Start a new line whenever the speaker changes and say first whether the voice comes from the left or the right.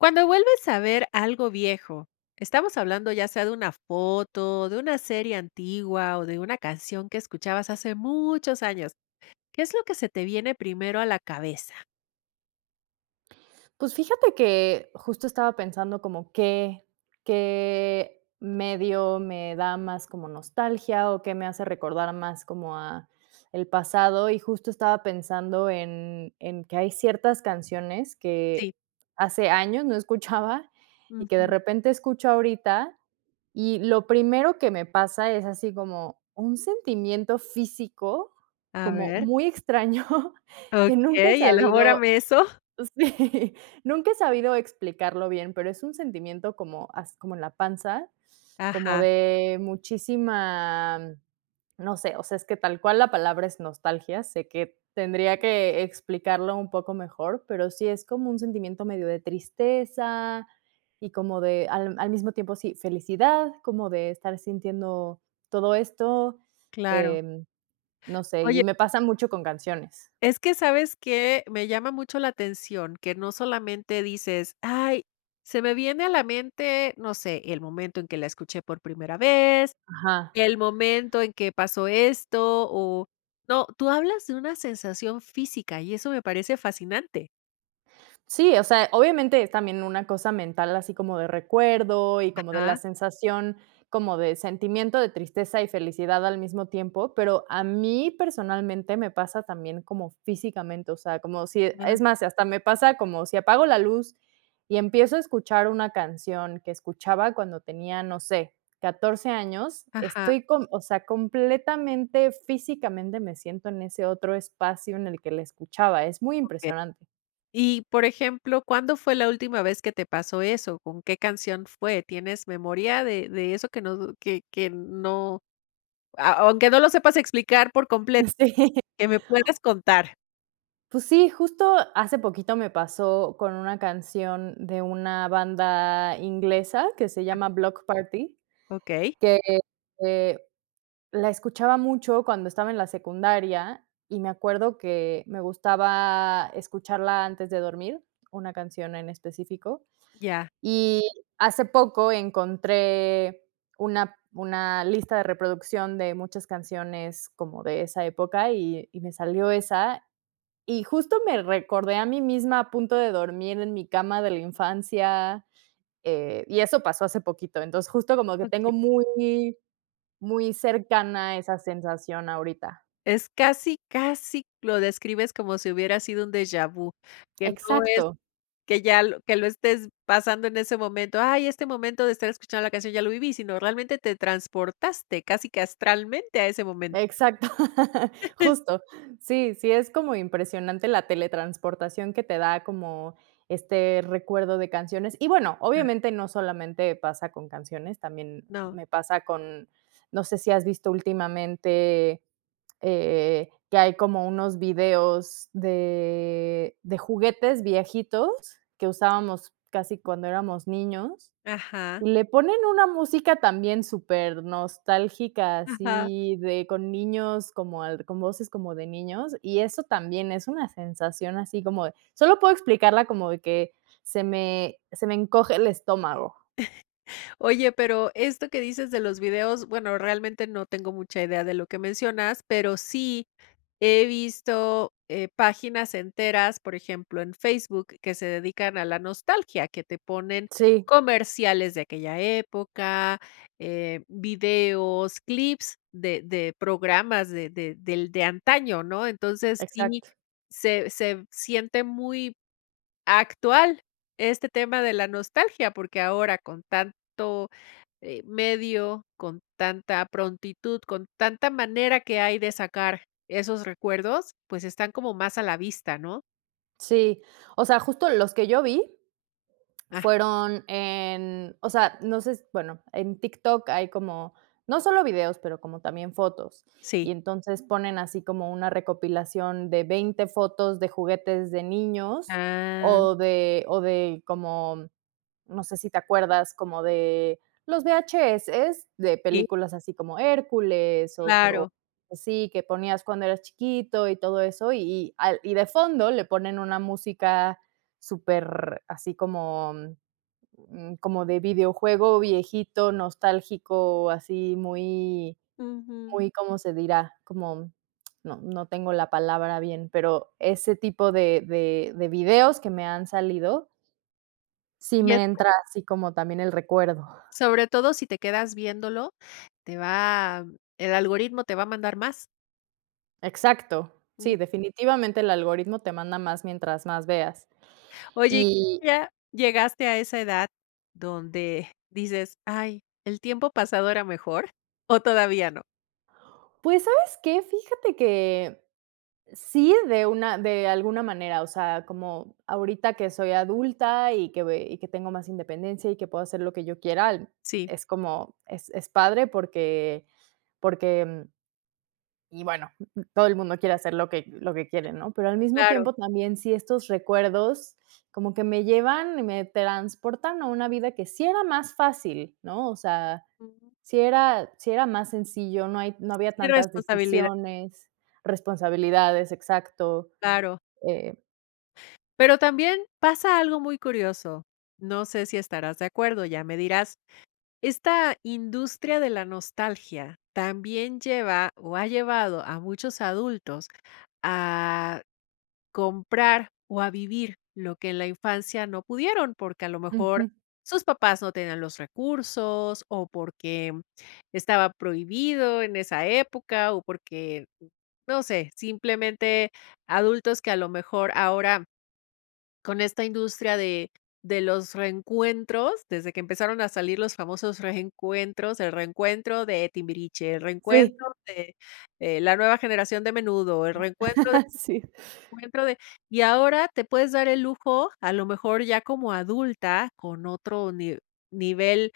left: Cuando vuelves a ver algo viejo, estamos hablando ya sea de una foto, de una serie antigua, o de una canción que escuchabas hace muchos años. ¿Qué es lo que se te viene primero a la cabeza?
right: Pues, fíjate que justo estaba pensando como qué qué medio me da más como nostalgia, o qué me hace recordar más como ah, el pasado. Y justo estaba pensando en en que hay ciertas canciones
left: Sí.
right: que hace años no escuchaba, y que de
left: Ujú.
right: repente escucho ahorita. Y lo primero que me pasa es así como un sentimiento físico
left: A
right: como
left: ver.
right: muy extraño que nunca he
left: Okey,
right: sabido
left: elaborame eso.
right: Sí. Nunca he sabido explicarlo bien, pero es un sentimiento como as como en la panza, como
left: Ajá.
right: de muchísima, no sé, o sea, es que tal cual la palabra es nostalgia. Sé que tendría que explicarlo un poco mejor, pero sí es como un sentimiento medio de tristeza y como de al al mismo tiempo sí, felicidad, como de estar sintiendo todo esto,
left: Claro.
right: em, no sé,
left: Oye.
right: y me pasa mucho con canciones.
left: Es que, sabes que, me llama mucho la atención que no solamente dices: “Ay, se me viene a la mente, no sé, el momento en que la escuché por primera vez,
right: Ajá.
left: el momento en que pasó esto o "No, tú hablas de una sensación física y eso me parece fascinante.
right: Sí, o sea, obviamente, es también una cosa mental así como de recuerdo, y como de la
left: Ajá.
right: sensación como de sentimiento de tristeza y felicidad al mismo tiempo. Pero a mí, personalmente, me pasa también como físicamente, o sea, como si e
left: Ujú.
right: es más, si hasta me pasa como si apago la luz, y empiezo a escuchar una canción que escuchaba cuando tenía, no sé, 14 años,
left: Ajá.
right: estoy com o sea, completamente físicamente me siento en ese otro espacio en el que la escuchaba. Es muy
left: Okey.
right: impresionante.
left: Y por ejemplo, ¿cuándo fue la última vez que te pasó eso? ¿Con qué canción fue? ¿Tienes memoria de de eso que no d que que n no? A aunque no lo sepas explicar por completo,
right: Sí.
left: qué me puedas contar.
right: Pues sí, justo hace poquito me pasó con una canción de una banda inglesa que se llama
left: [unintelligible]
right: Bloc Party,
left: Okey.
right: que, eh, la escuchaba mucho cuando estaba en la secundaria. Y me acuerdo que me gustaba escucharla antes de dormir, una canción en específico.
left: Ya.
right: Y hace poco encontré una una lista de reproducción de muchas canciones como de esa época, y y me salió esa. Y justo me recordé a mí misma a punto de dormir en mi cama de la infancia. Eh, y eso pasó hace poquito, entonces justo como que
left: Okey.
right: tengo muy muy cercana esa sensación ahorita.
left: Es casi casi lo describes como si hubiera sido un deja vu, que no es
right: Exacto.
left: que ya lo que lo estés pasando en ese momento. Ay, este momento de estar escuchando la canción ya lo viví, sino realmente te transportaste casi que astralmente a ese momento.
right: Exacto. Justo. Sí sí es como impresionante la teletransportación que te da, como este recuerdo de canciones. Y bueno,
left: [unintelligible]
right: obviamente, no solamente pasa con canciones. También
left: No.
right: me pasa con no sé si has visto últimamente, eh, que hay como unos videos de de juguetes viejitos que usábamos casi cuando éramos niños,
left: Ajá.
right: y le ponen una música también súper nostálgica,
left: Ajá.
right: así de con niños como al con voces como de niños. Y eso también es una sensación, así como de solo puedo explicarla como de que se me se me encoge el estómago.
left: Oye, pero esto que dices de los videos, bueno, realmente no tengo mucha idea de lo que mencionas, pero sí he visto, eh, páginas enteras, por ejemplo, en Facebook, que se dedican a la nostalgia, que te ponen
right: Sí.
left: comerciales de aquella época, eh, videos, clips de de programas de de del de antaño, ¿no? Entonces, sí,
right: Exacto.
left: se se siente muy, actual este tema de la nostalgia, porque ahora con tanto, eh, medio, con tanta prontitud, con tanta manera que hay de sacar esos recuerdos, pues, están como más a la vista, ¿no?
right: Sí. O sea, justo los que yo vi
left: Ah.
right: fueron en, o sea, no sé s bueno, en TikTok hay como, no solo videos, pero como también fotos.
left: Sí.
right: Y, entonces, ponen así como una recopilación de 20 fotos de juguetes de niños,
left: Ah, mm.
right: o de o de como, no sé si te acuerdas, como de los VHS, de
left: Sí.
right: películas así como Hércules, o co
left: Claro.
right: así, que ponías cuando eras chiquito y todo eso. Y y al y de fondo le ponen una música súper así como, mm, mm, como de videojuego viejito, nostálgico, así muy,
left: Ujú.
right: muy, ¿cómo se dirá?, como no no tengo la palabra bien, pero, ese tipo de de de videos que me han salido sí
left: Y es
right: me entra así como también el recuerdo.
left: Sobre todo si te quedas viéndolo te va el algoritmo te va a mandar más.
right: Exacto.
left: Mm.
right: Sí, definitivamente el algoritmo te manda más mientras más veas,
left: Oye, ¿y tú
right: y
left: ya llegaste a esa edad donde, dices: "Ay, el tiempo pasado era mejor" o todavía no?
right: Pues, ¿sabes qué?, fíjate que sí, de una de alguna manera. O sea, como ahorita que soy adulta, y que ve y que tengo más independencia, y que puedo hacer lo que yo quiera al
left: Sí.
right: es como es es padre, porque porque, mm Y bueno, todo el mundo quiere hacer lo que lo que quiere, ¿no?, pero al mismo
left: Claro.
right: tiempo también, sí estos recuerdos, como que me llevan y me transportan a una vida que sí era más fácil, ¿no? O sea,
left: Ujú.
right: sí era sí era más sencillo, no hay no
left: Sí,
right: había tantas
left: irresponsabilidad.
right: decisiones, responsabilidades, exacto,
left: Claro.
right: eh
left: Pero también, pasa algo muy curioso, no sé, si estarás de acuerdo, ya me dirás. Esta industria de la nostalgia también lleva, o ha llevado a muchos adultos a comprar, o a vivir lo que en la infancia no pudieron, porque a lo mejor
right: Ujú.
left: sus papás no tenían los recursos, o porque estaba prohibido en esa época, o porque, uh, no sé. Simplemente, adultos que a lo mejor ahora, con esta industria de de los reencuentros, desde que empezaron a salir los famosos reencuentros, el reencuentro de Timbiriche, el
right: Sí.
left: reencuentro de eh, la nueva generación de Menudo, el reencuentro de
right: Sí.
left: reencuentro de y ahora, te puedes dar el lujo a lo mejor ya como adulta, con otro ni nivel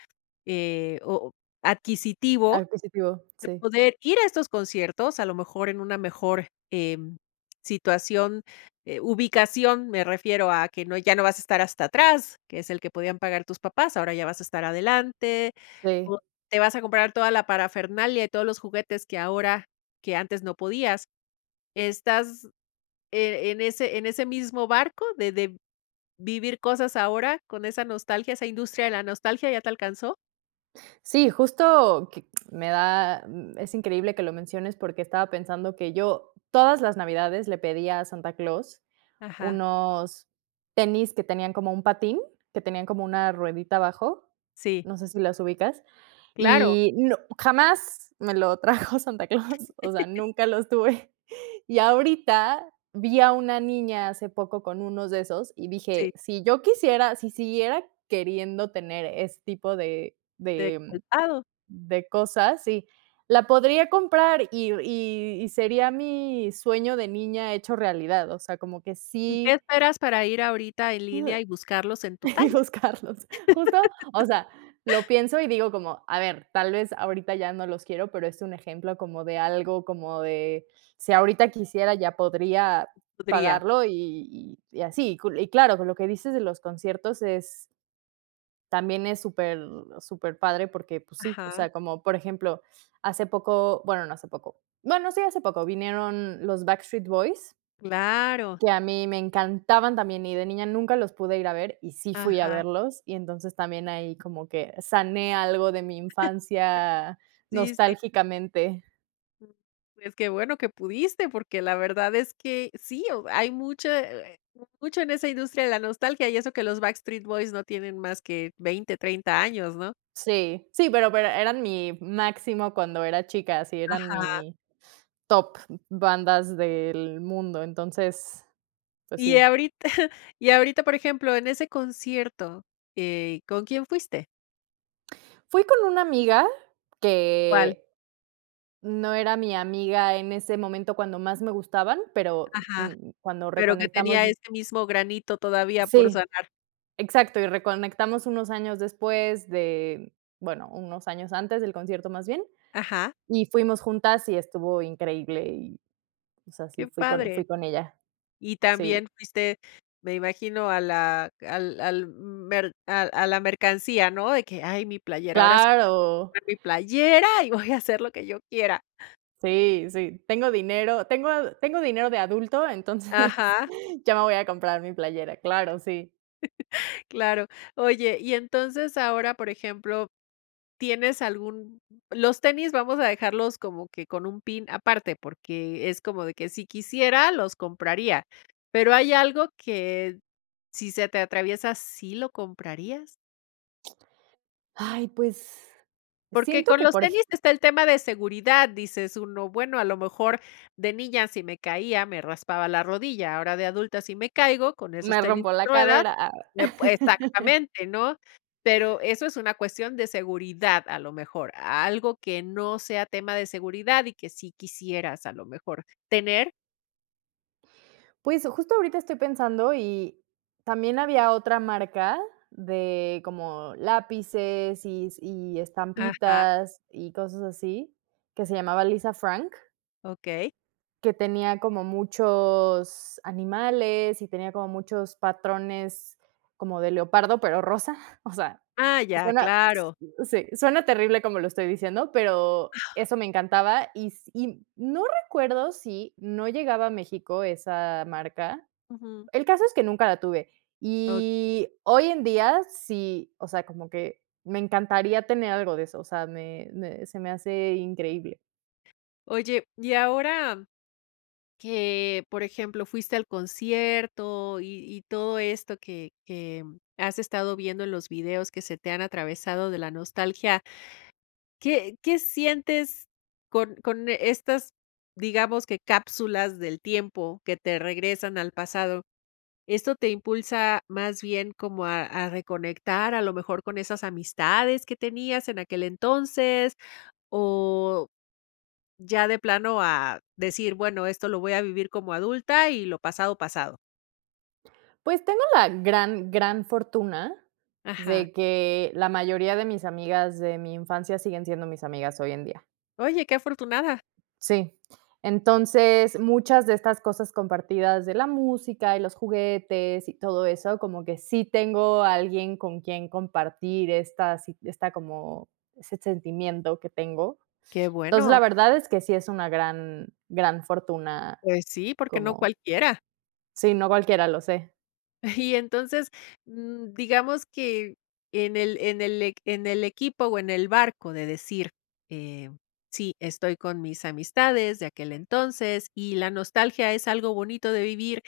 left: eh, o adquisitivo
right: Adquisitivo,
left: de
right: sí.
left: poder ir a estos conciertos, a lo mejor en una mejor, em, situación, eh, ubicación me refiero, a que no ya no vas a estar hasta atrás, que es el que podían pagar tus papás. Ahora ya vas a estar adelante,
right: Sí.
left: o te vas a comprar toda la parafernalia y todos los juguetes que ahora que antes no podías. Estás, eh, en ese en ese mismo barco, de de vivir cosas ahora con esa nostalgia, esa industria de la nostalgia, ¿ya te alcanzó?
right: Sí, justo que me da mm, es increíble que lo menciones, porque estaba pensando que yo, todas las navidades le pedí a Santa Claus,
left: Ajá.
right: unos tenis que tenían como un patín, que tenían como una ruedita abajo.
left: Sí.
right: No sé si los ubicas.
left: Claro.
right: Y no jamás me lo trajo Santa Claus, o sea, nunca los tuve. Y ahorita vi a una niña hace poco con unos de esos, y
left: Sí.
right: dije: "Si yo quisiera, si siguiera queriendo tener ese tipo de
left: ¿De
right: de
left: calzado?
right: de cosas, sí, la podría comprar, y y y sería mi sueño de niña hecho realidad. O sea, como que
left: ¿Y qué
right: sí
left: esperas para ir ahorita en línea y buscarlos en tu talla?
right: buscarlos. Justo, o sea, lo pienso, y digo como: "A ver, tal vez ahorita ya no los quiero" Pero es un ejemplo como de algo como de, si ahorita quisiera, ya podría
left: Podría
right: pagarlo, y y así. Y cul y claro, con lo que dices de los conciertos es, también es súper súper padre, porque, pues sí, o
left: Ajá.
right: sea, como, por ejemplo, hace poco bueno, no hace poco no no sí, hace poco, vinieron los Backstreet Boys
left: ¡Claro!
right: que a mí me encantaban también, y de niña nunca los pude ir a ver, y sí fui a
left: Ajá.
right: verlos. Y entonces, también ahí como que sané algo de mi infancia
left: Sí, sí.
right: nostálgicamente.
left: Pues, qué bueno que pudiste, porque la verdad es que sí, o hay mucha, eh, eh, mucho en esa industria de la nostalgia y eso que los Backstreet Boys no tienen más que 20, 30 años, ¿no?
right: Sí, sí, pero pero eran mi máximo cuando era chica. Sí, eran
left: Ajá.
right: mi top bandas del mundo. Entonces, pues
left: Y
right: sí.
left: ahorita y ahorita, por ejemplo, en ese concierto, eh, ¿con quién fuiste?
right: Fui con una amiga,
left: ¿Cuál?
right: que no era mi amiga en ese momento cuando más me gustaban, pero,
left: Ajá,
right: mm, cuando
left: pero, que
right: reconectamos
left: tenía
right: y
left: este mismo granito todavía por
right: Sí.
left: sanar.
right: Exacto. Y reconectamos unos años después de bueno, unos años antes del concierto, más bien.
left: Ajá.
right: Y fuimos juntas y estuvo increíble. Y, o sea, sí,
left: Qué
right: fui con
left: padre.
right: fui con ella.
left: Y
right: Sí.
left: también fuiste, me imagino a la al al m mer a a la mercancía, ¿no?, de que, ay, mi playera, ahora s
right: ¡Claro!
left: [unintelligible] mi playera, y voy a hacer lo que yo quiera.
right: Sí, sí. Tengo dinero, tengo ad tengo dinero de adulto, entonces,
left: Ajá.
right: ya me voy a comprar mi playera. Claro, sí.
left: Claro. Oye, y entonces ahora, por ejemplo, ¿tienes algún?, los tenis vamos a dejarlos como que con un pin aparte, porque es como de que si quisiera, los compraría. Pero hay algo que, si se te atraviesa, ¿sí lo comprarías?
right: Ay, pues,
left: Porque
right: siento
left: con
right: que
left: los
right: por eje
left: tenis está el tema de seguridad, dices: “Uno bueno, a lo mejor de niña si me caía, me raspaba la rodilla, ahora de adulta si me caigo con esos
right: Me
left: tenis
right: rompo
left: de
right: la
left: ruedas
right: cadera.
left: me pue "Exactamente, ¿no? Pero eso es una cuestión de seguridad, a lo mejor, algo que no sea tema de seguridad y que sí quisieras, a lo mejor, tener.
right: Pues, justo ahorita estoy pensando y También había otra marca de como lápices, y s y
left: Ajá.
right: estampitas y cosas así, que se llamaba Lisa Frank.
left: Okey.
right: Que tenía como muchos animales y tenía como muchos patrones como de leopardo, pero rosa. O sea,
left: Ah, ya,
right: suena, s
left: claro.
right: sí, suena terrible como lo estoy diciendo, pero eso me encantaba. Y s y no recuerdo si no llegaba a México esa marca,
left: Ujú.
right: el caso es que nunca la tuve.
left: O
right: Y hoy en día, sí, o sea, como que me encantaría tener algo de eso, o sea, me me se me hace increíble.
left: Oye, y ahora, que, por ejemplo, fuiste al concierto, y y todo esto que que has estado viendo en los videos que se te han atravesado de la nostalgia ¿qué qué sientes con con estas, digamos, que cápsulas del tiempo que te regresan al pasado? ¿Esto te impulsa, más bien como a a reconectar, a lo mejor con esas amistades que tenías en aquel entonces? O ya de plano a decir, bueno, esto lo voy a vivir como adulta, y lo pasado pasado.
right: Pues, tengo la gran gran fortuna,
left: Ajá.
right: de que, la mayoría de mis amigas de mi infancia siguen siendo mis amigas hoy en día.
left: ¡Oye, qué afortunada!
right: Sí, entonces, muchas de estas cosas compartidas de la música, y los juguetes, y todo eso, como que sí tengo a alguien con quien compartir estas sí esta como ese sentimiento que tengo.
left: Qué
right: Entonces, la
left: bueno.
right: verdad es que sí es una gran gran fortuna
left: Pues sí, porque no
right: como
left: cualquiera.
right: Sí, no cualquiera, lo sé.
left: Y entonces, mm, digamos que en el, en el eq en el equipo o en el barco de decir: "Eh, sí, estoy con mis amistades de aquel entonces y la nostalgia es algo bonito de vivir"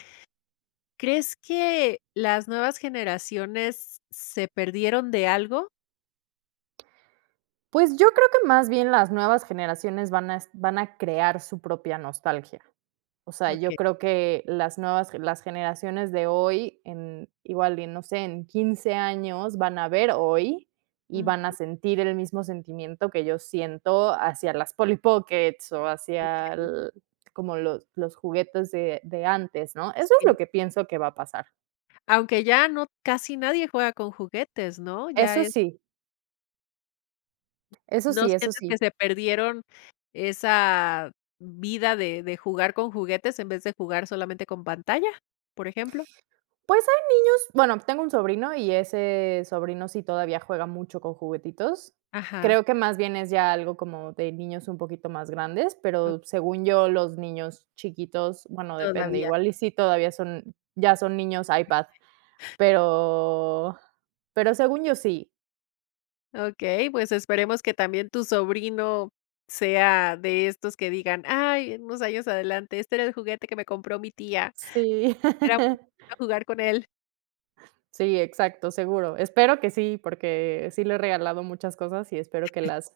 left: ¿crees que las nuevas generaciones, s se perdieron de algo?
right: Pues, yo creo que más bien las nuevas generaciones van a est a van a crear su propia nostalgia. O sea, yo
left: Okey.
right: creo que las nuevas gen las generaciones de hoy en igual, y no sé, en 15 años van a ver hoy, y van a
left: Ujú.
right: sentir el mismo sentimiento que yo siento hacia las Polly Pockets, o hacia
left: Okey.
right: al como los los juguetes de de antes, ¿no? Eso es lo
left: Sí.
right: que pienso que va a pasar.
left: Aunque ya no casi nadie juega con juguetes ¿no? Ya
right: Eso
left: es
right: sí. Eso
left: ¿No
right: sí eso
left: sientes que
right: sí.
left: se perdieron, esa, vida de de jugar con juguetes en vez de jugar solamente con pantalla? Por ejemplo.
right: Pues, hay niños bueno, tengo un sobrino y ese sobrino sí todavía juega mucho con juguetitos.
left: Ajá.
right: Creo que más bien es ya algo como de niños un poquito más grandes, pero
left: Okey.
right: según yo, los niños chiquitos bueno depende,
left: Todavía.
right: igual, y sí, todavía son, ya son niños iPad.
left: [unintelligible]
right: Pero pero según yo, sí.
left: Okey, pues, esperemos que también tu sobrino, sea de estos que digan: "Ay" En unos años adelante: "Este era el juguete que me compró mi tía.
right: Sí.
left: Era [unintelligible] jugar con él"
right: Sí, exacto, seguro. Espero que sí, porque, sí le he regalado muchas cosas y espero que las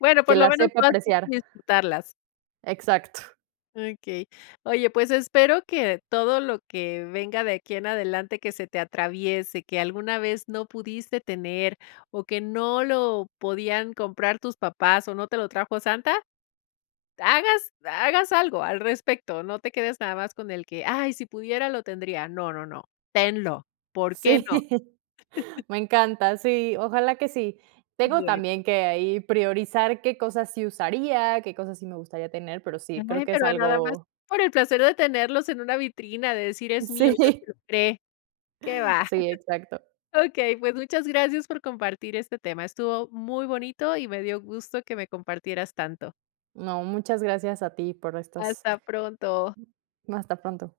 left: Bueno,
right: que
left: por lo
right: las
left: menos
right: sepa
left: tú has visto
right: apreciar.
left: disfrutarlas.
right: Exacto.
left: Okey. Oye, pues espero que todo lo que venga de aquí en adelante que se te atraviese, que alguna vez no pudiste tener, o que no lo podían comprar tus papás, o no te lo trajo Santa, hagas hagas algo al respecto. No te quedes nada más con el que: "Ay, si pudiera lo tendría" No, no, no, tenlo, ¿por qué
right: Sí,
left: no?
right: me encanta, sí, ojalá que sí. Tengo
left: Bueno.
right: también que ahí priorizar qué cosas sí usaría, qué cosas sí me gustaría tener, pero sí, creo
left: [unintelligible]
right: que es
left: Pero a nada más,
right: algo
left: por el placer de tenerlos en una vitrina, de decir: "Es mío, yo [unintelligible]
right: sí.
left: compre. Qué va.
right: Sí, exacto.
left: Okey, pues, muchas gracias por compartir este tema, estuvo muy bonito y me dio gusto que me compartieras tanto.
right: No, muchas gracias a ti por estas
left: Hasta pronto.
right: hasta pronto.